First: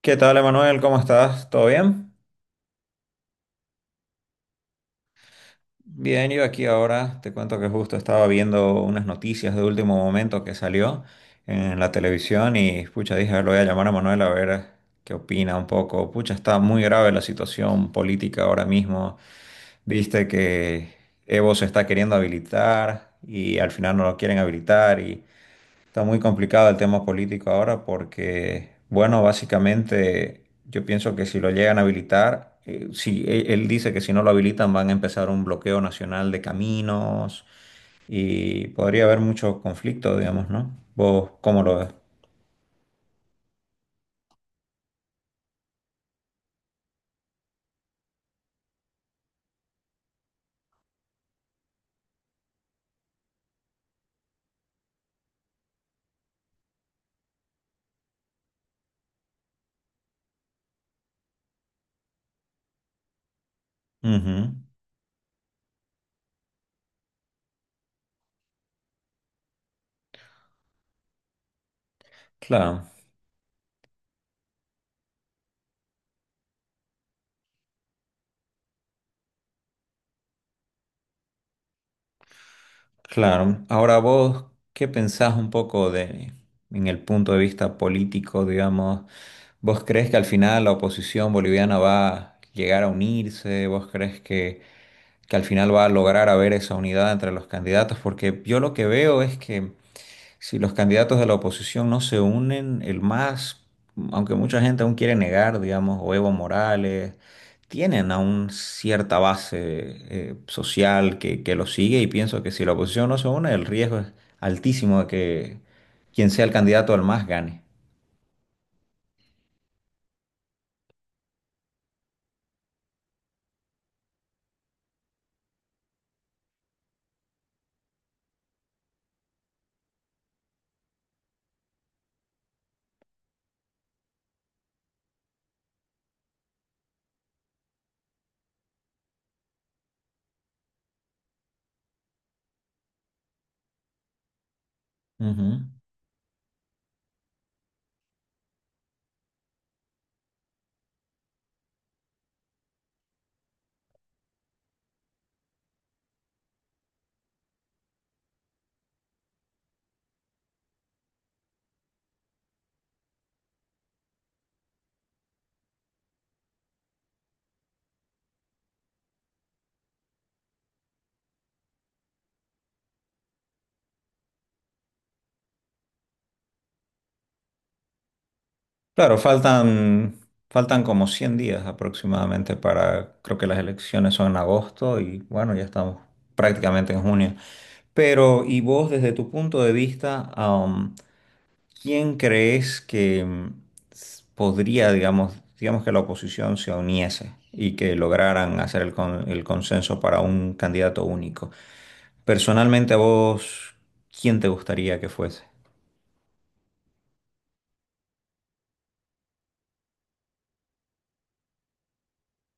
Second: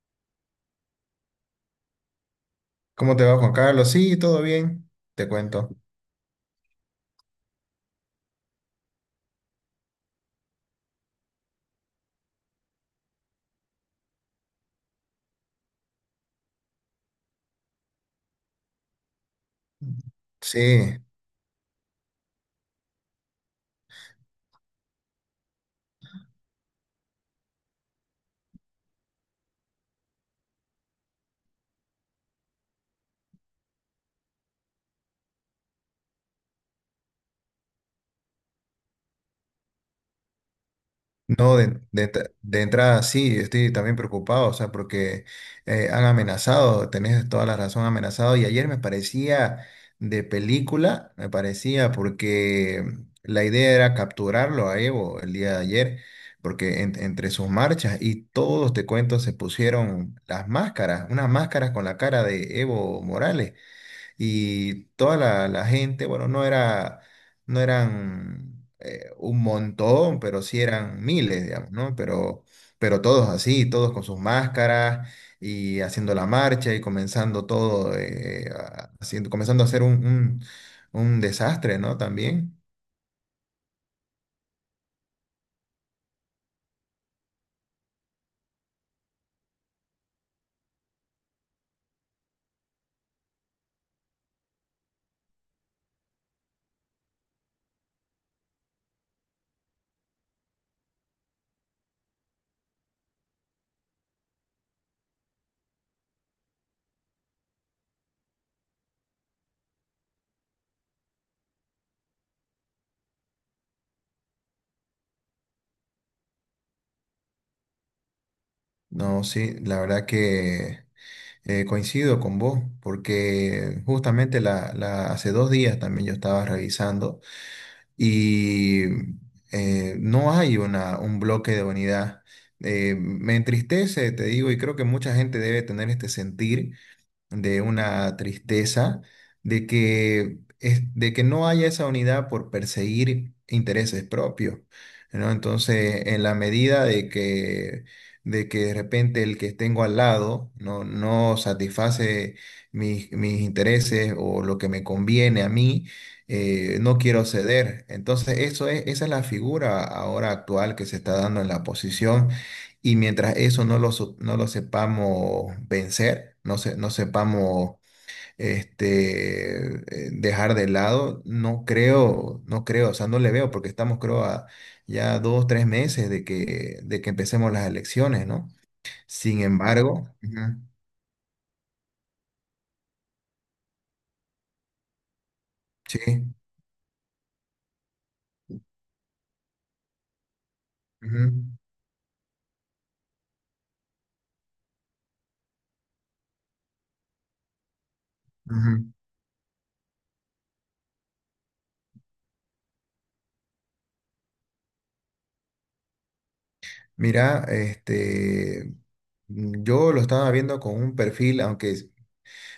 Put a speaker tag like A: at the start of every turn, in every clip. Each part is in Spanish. A: ¿Qué tal, Emanuel? ¿Cómo estás? ¿Todo bien?
B: ¿Cómo te va, Juan Carlos? Sí, todo bien. Te cuento.
A: Bien, yo aquí ahora te cuento que justo estaba viendo unas noticias de último momento que salió en la televisión y pucha, dije, a ver, lo voy a llamar a Manuel a ver qué opina un poco. Pucha, está muy grave la situación política ahora mismo. Viste que
B: Sí.
A: Evo se está queriendo habilitar y al final no lo quieren habilitar y está muy complicado el tema político ahora porque, bueno, básicamente yo pienso que si lo llegan a habilitar, si e- él dice que si no lo habilitan van a empezar un bloqueo nacional de caminos y podría haber mucho conflicto, digamos, ¿no? ¿Vos
B: No,
A: cómo lo
B: de,
A: ves?
B: de ent- de entrada sí, estoy también preocupado, o sea, porque han amenazado, tenés toda la razón, amenazado. Y ayer me parecía de película, me parecía, porque la idea era capturarlo a Evo el día de ayer, porque entre sus marchas y todos, te cuento, se pusieron las máscaras, unas máscaras con la cara de Evo Morales
A: Ujú.
B: y toda la gente, bueno, no era, no eran un montón, pero sí eran miles, digamos, ¿no? Pero,
A: Claro,
B: pero todos así, todos con sus máscaras y haciendo la marcha y comenzando todo, comenzando a hacer un desastre, ¿no? También.
A: claro. Ahora vos, ¿qué pensás un poco de, ¿en el punto de vista político, digamos? ¿Vos crees que al final la oposición boliviana va a llegar a unirse? ¿Vos crees que al final va a lograr haber esa unidad entre los candidatos? Porque yo lo que veo es que si los candidatos de la oposición no se unen, aunque mucha gente aún quiere negar, digamos, o Evo Morales, tienen aún cierta base social que los sigue, y pienso que si la oposición no se une, el riesgo es altísimo de que quien sea el candidato al más gane.
B: No, sí, la verdad que coincido con vos, porque justamente hace 2 días también yo estaba revisando. Y no hay un bloque de unidad. Me entristece, te digo, y creo que mucha gente debe tener este sentir de una tristeza, de que no haya esa unidad por perseguir intereses propios, ¿no?
A: Ujú.
B: Entonces, en la medida de que, de repente el que tengo al lado no satisface mis intereses o lo que me conviene a mí, no quiero ceder. Entonces, esa es la figura ahora actual que se está dando en la oposición y mientras eso no lo sepamos vencer, no sepamos dejar de lado, no creo, no creo, o sea, no le veo, porque estamos, creo, a ya 2, 3 meses de que empecemos las elecciones, ¿no?
A: Claro,
B: Sin embargo, ujú,
A: faltan como 100 días aproximadamente para, creo que las elecciones son en agosto, y bueno, ya estamos
B: sí,
A: prácticamente en junio. Pero, y vos desde tu punto de vista,
B: ujú,
A: ¿quién crees que podría, digamos, digamos que la oposición se uniese y que lograran hacer
B: ujú.
A: el consenso para un candidato único? Personalmente a vos, ¿quién te gustaría que fuese?
B: Mira, yo lo estaba viendo con un perfil, aunque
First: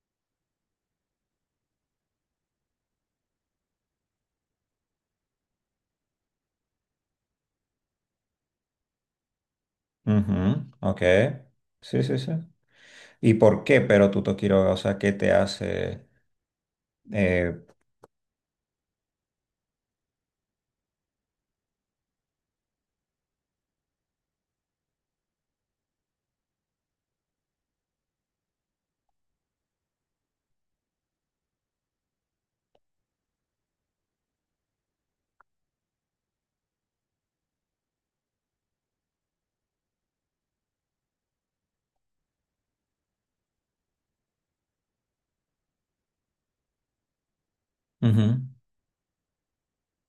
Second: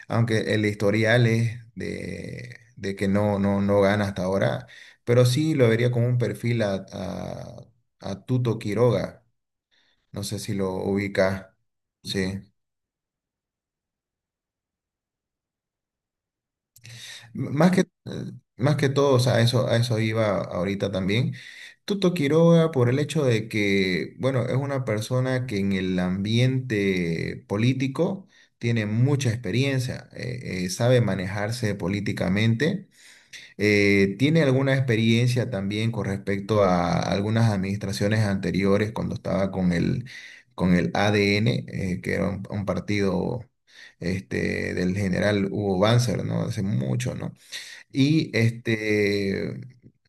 B: aunque el historial es de que no gana hasta ahora, pero sí lo vería como un perfil a Tuto Quiroga, no sé si
A: Ujú,
B: lo
A: ok.
B: ubica,
A: Sí, sí, sí.
B: sí.
A: ¿Y por qué Tuto Quiroga? O sea, ¿qué te hace?
B: M-
A: Eh,
B: Más que, eh, más que todo, o sea, a eso iba ahorita también. Tuto Quiroga por el hecho de que, bueno, es una persona que en el ambiente político tiene mucha experiencia, sabe manejarse políticamente. ¿Tiene alguna experiencia también con respecto a algunas administraciones anteriores cuando estaba con con el ADN, que era un partido del general Hugo Banzer, ¿no? Hace mucho, ¿no?
A: ujú,
B: y este,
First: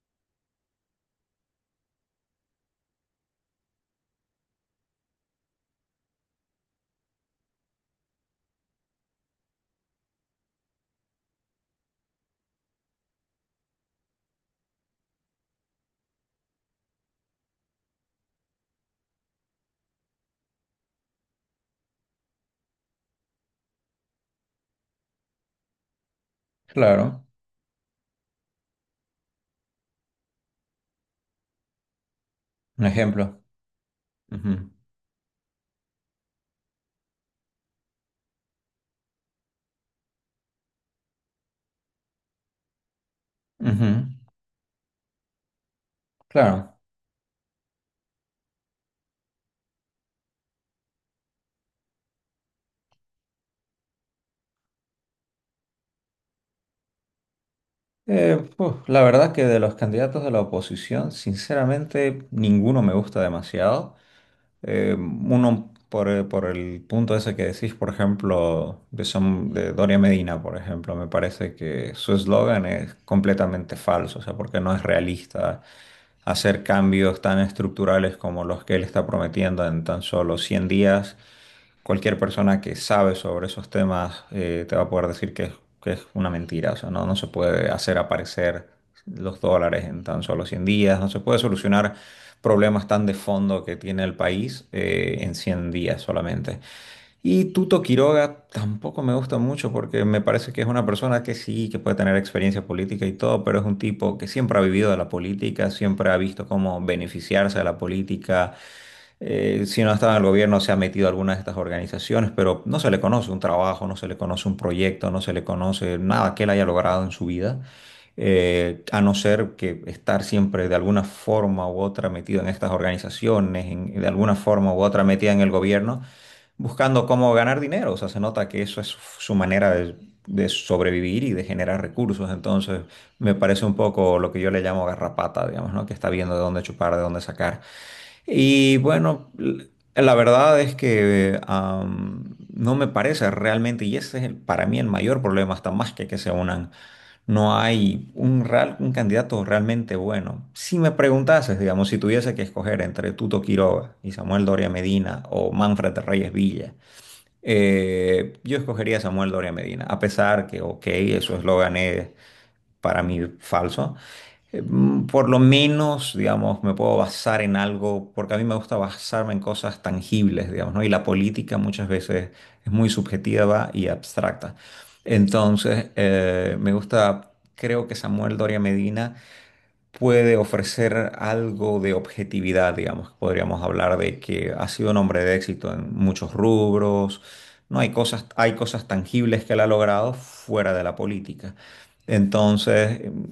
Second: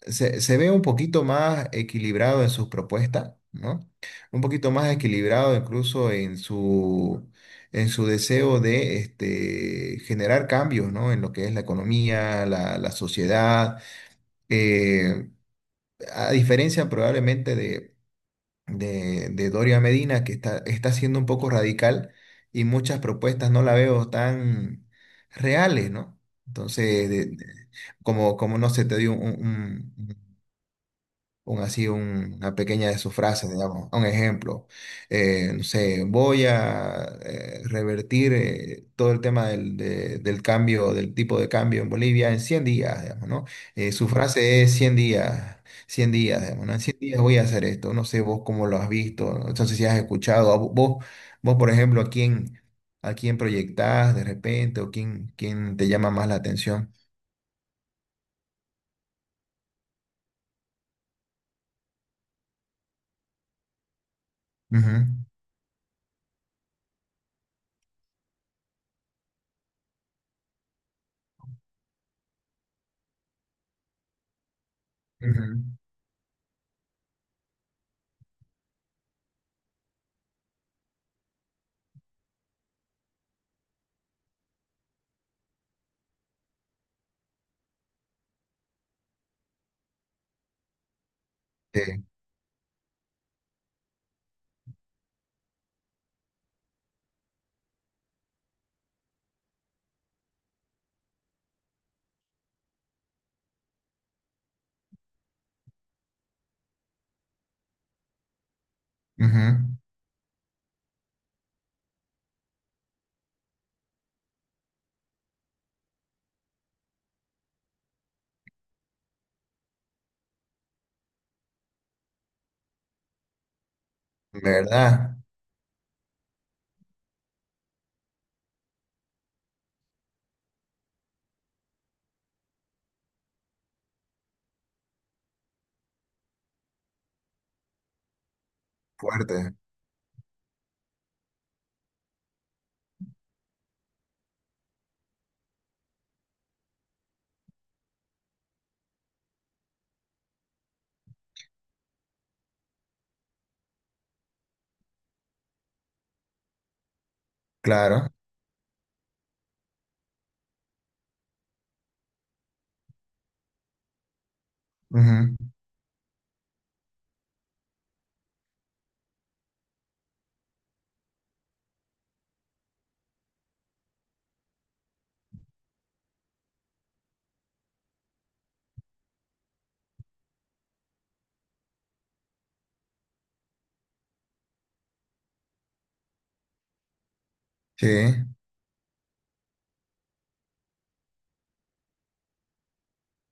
B: se ve un poquito más equilibrado en sus propuestas, ¿no? Un poquito más equilibrado incluso en su deseo de generar cambios, ¿no? En lo que es la economía, la sociedad, eh, a diferencia probablemente de Doria Medina, que está siendo un poco radical y muchas propuestas no la veo tan reales, ¿no? Entonces,
A: claro,
B: como no sé, te dio así una
A: un
B: pequeña de sus
A: ejemplo.
B: frases, digamos, un ejemplo.
A: Ujú,
B: No sé, voy a revertir todo el tema del cambio, del tipo de cambio en Bolivia en 100 días, digamos, ¿no?
A: ujú,
B: Su frase es 100 días. 100 días, digamos, ¿no?
A: claro.
B: En 100 días voy a hacer esto. No sé vos cómo lo has visto, ¿no? Entonces si has escuchado, vos por ejemplo, a quién proyectás de repente o quién te llama más la atención.
A: Pues, la verdad que de los candidatos de la oposición, sinceramente, ninguno me gusta demasiado.
B: Ujú,
A: Uno por, por el punto ese que decís, por ejemplo, de, de Doria Medina, por ejemplo, me parece que su eslogan es completamente falso, o sea, porque no es realista
B: ujú,
A: hacer cambios tan estructurales como los que él está prometiendo en tan solo 100 días. Cualquier persona que sabe sobre esos temas te va a poder que es una mentira. O sea, no, no se puede hacer aparecer los dólares en tan solo 100 días, no se puede
B: sí,
A: solucionar problemas tan de fondo que tiene el país en 100 días solamente. Y Tuto Quiroga tampoco me gusta mucho porque me parece que es una persona que sí, que puede tener experiencia política y todo, pero es un tipo que siempre ha vivido de la política, siempre ha visto cómo beneficiarse de la política,
B: ujú.
A: si no estaba en el gobierno, se ha metido a algunas de estas organizaciones, pero no se le conoce un trabajo, no se le conoce un proyecto, no se le conoce nada que él haya logrado en su vida, a no ser que estar siempre de alguna forma u otra metido en estas organizaciones, de alguna forma u otra
B: ¿Verdad?
A: metida en el gobierno, buscando cómo ganar dinero. O sea, se nota que eso es su manera de sobrevivir y de generar recursos. Entonces, me parece un poco lo que yo le llamo garrapata, digamos, ¿no? Que está viendo de dónde chupar, de dónde sacar. Y bueno,
B: Fuerte,
A: la verdad es que no me parece realmente, y ese es para mí el mayor problema, hasta más que se unan. No hay un candidato realmente bueno. Si me preguntases, digamos, si tuviese que escoger entre Tuto Quiroga y Samuel Doria Medina o Manfred Reyes Villa,
B: claro.
A: yo escogería a Samuel Doria Medina, a pesar que, ok, eso es lo gané para mí falso. Por lo
B: Ujú,
A: menos, digamos, me puedo basar en algo, porque a mí me gusta basarme en cosas tangibles, digamos, ¿no? Y la política muchas veces es muy subjetiva y abstracta. Entonces, me gusta, creo que Samuel Doria Medina puede ofrecer algo de objetividad, digamos. Podríamos hablar de que ha sido un hombre de éxito en muchos rubros. No
B: sí.
A: hay cosas, hay cosas tangibles que él ha logrado fuera de la política. Entonces,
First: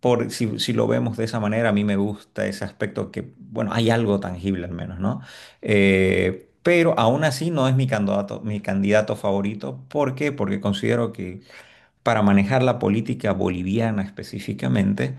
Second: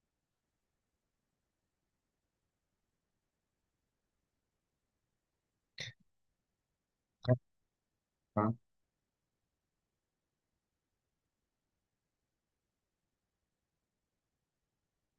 A: por, si, si lo vemos de esa manera, a mí me gusta ese aspecto que, bueno, hay algo tangible al menos, ¿no? Pero aún así no es
B: Ajá,
A: mi candidato favorito. ¿Por qué? Porque considero que para manejar la política boliviana específicamente,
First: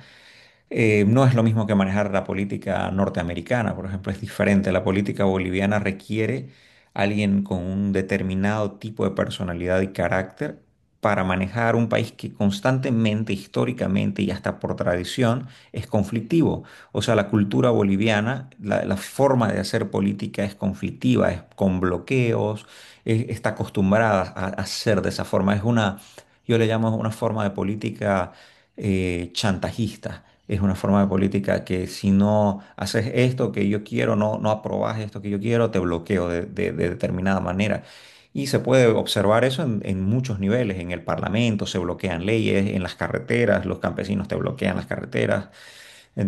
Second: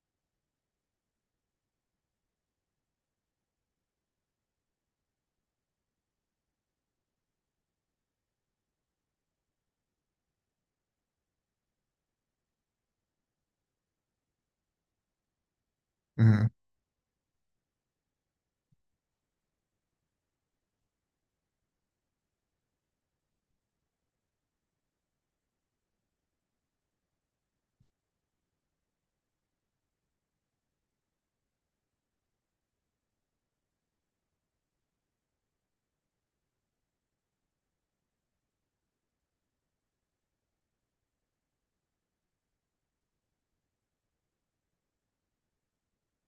A: no es lo mismo que manejar la política norteamericana, por ejemplo, es diferente. La política boliviana requiere alguien con un determinado tipo de personalidad y carácter para manejar un país que constantemente, históricamente y hasta por tradición es
B: ujú.
A: conflictivo. O sea, la cultura boliviana, la forma de hacer política es conflictiva, es con bloqueos, está acostumbrada a hacer de esa forma. Es una, yo le llamo una forma de política chantajista. Es una forma de política que si no haces esto que yo quiero, no, no aprobas esto que yo quiero, te bloqueo de determinada manera. Y se puede observar eso en muchos niveles. En el Parlamento se bloquean leyes, en las carreteras, los campesinos te bloquean las carreteras.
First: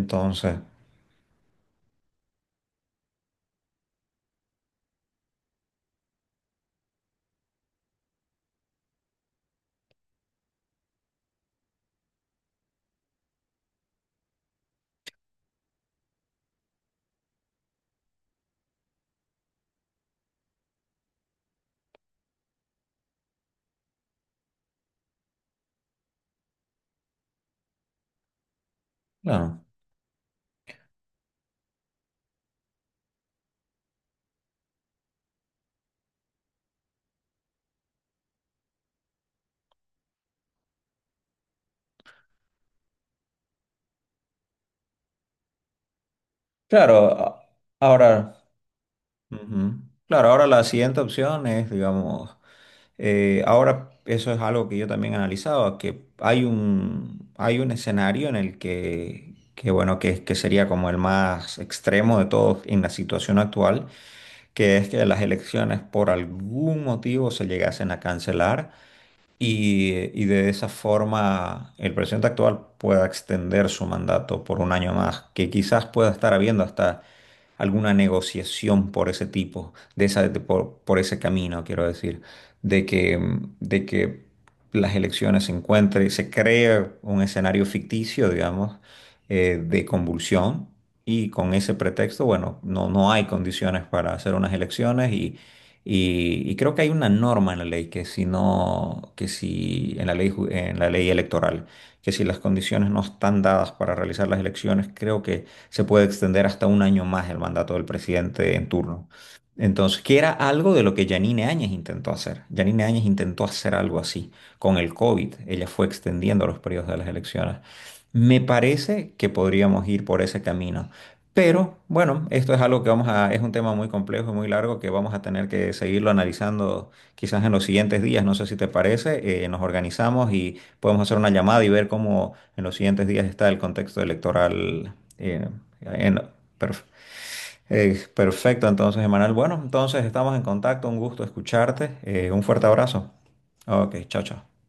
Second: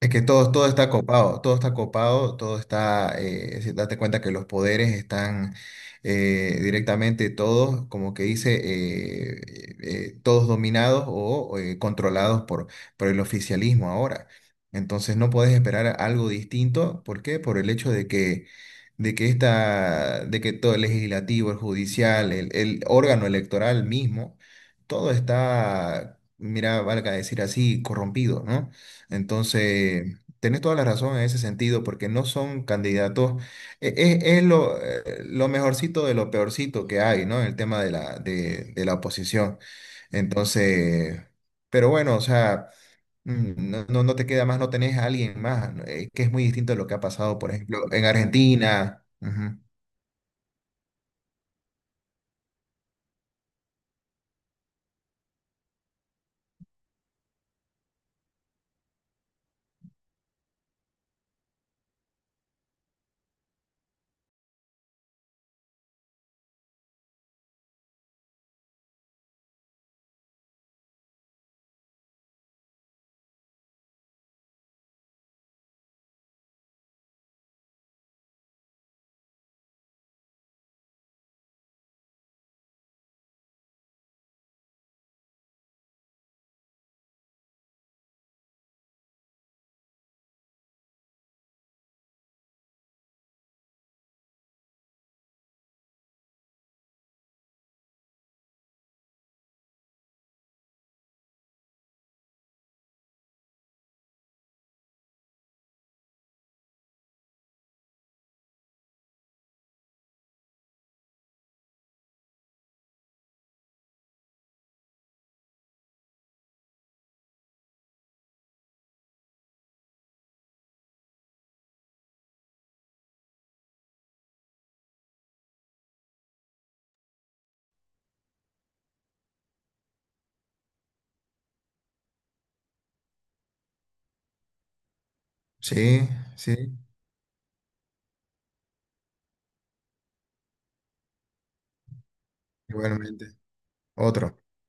B: Es que todo, todo está copado, todo está copado, todo está, si date cuenta que los poderes están directamente todos, como que dice, todos dominados o controlados por el oficialismo ahora. Entonces no podés esperar algo distinto, ¿por qué? Por el hecho de que todo el legislativo, el judicial, el órgano electoral mismo, todo está, mira, valga decir así, corrompido, ¿no?
A: claro.
B: Entonces, tenés toda la razón en ese sentido, porque no son candidatos, es lo mejorcito de lo peorcito que hay, ¿no? En el tema de la oposición. Entonces, pero bueno, o sea, no te queda más, no tenés a alguien más, ¿no? Que es muy distinto de lo que ha
A: Claro,
B: pasado,
A: a-
B: por ejemplo, en
A: ahora,
B: Argentina. Ujú.
A: ujú. Claro, ahora la siguiente opción es, digamos, ahora, eso es algo que yo también he analizado, que hay un escenario en el que bueno, que sería como el más extremo de todos en la situación actual, que es que las elecciones por algún motivo se llegasen a cancelar y, y de esa forma el presidente actual pueda extender su mandato por un año más, que quizás pueda estar habiendo hasta alguna negociación por ese tipo, de esa, por ese camino, quiero decir, de que, de que las elecciones se encuentren, se cree un escenario ficticio, digamos, de convulsión. Y con ese pretexto, bueno, no, no hay condiciones para hacer unas elecciones y creo que hay una norma en la ley que si no, que si en la ley, en la ley electoral, que si las condiciones no están dadas para realizar las elecciones, creo que se puede extender hasta un año más el mandato del presidente en turno. Entonces, que era algo de lo que Yanine Áñez intentó hacer. Yanine Áñez intentó hacer algo así con el COVID. Ella fue extendiendo los periodos de las elecciones. Me parece que podríamos ir por ese camino. Pero bueno, esto es algo que vamos a, es un tema muy complejo y muy largo que vamos a tener que seguirlo analizando quizás en los siguientes días. No sé si te parece, nos organizamos y podemos hacer una llamada y ver cómo en los siguientes días está el contexto electoral. eh,
B: Sí,
A: en-
B: sí,
A: perf- Perfecto, entonces, Emanuel. Bueno, entonces estamos en contacto, un gusto escucharte. Eh, un fuerte abrazo.
B: igualmente.
A: Ok, chao,
B: Otro.
A: chao.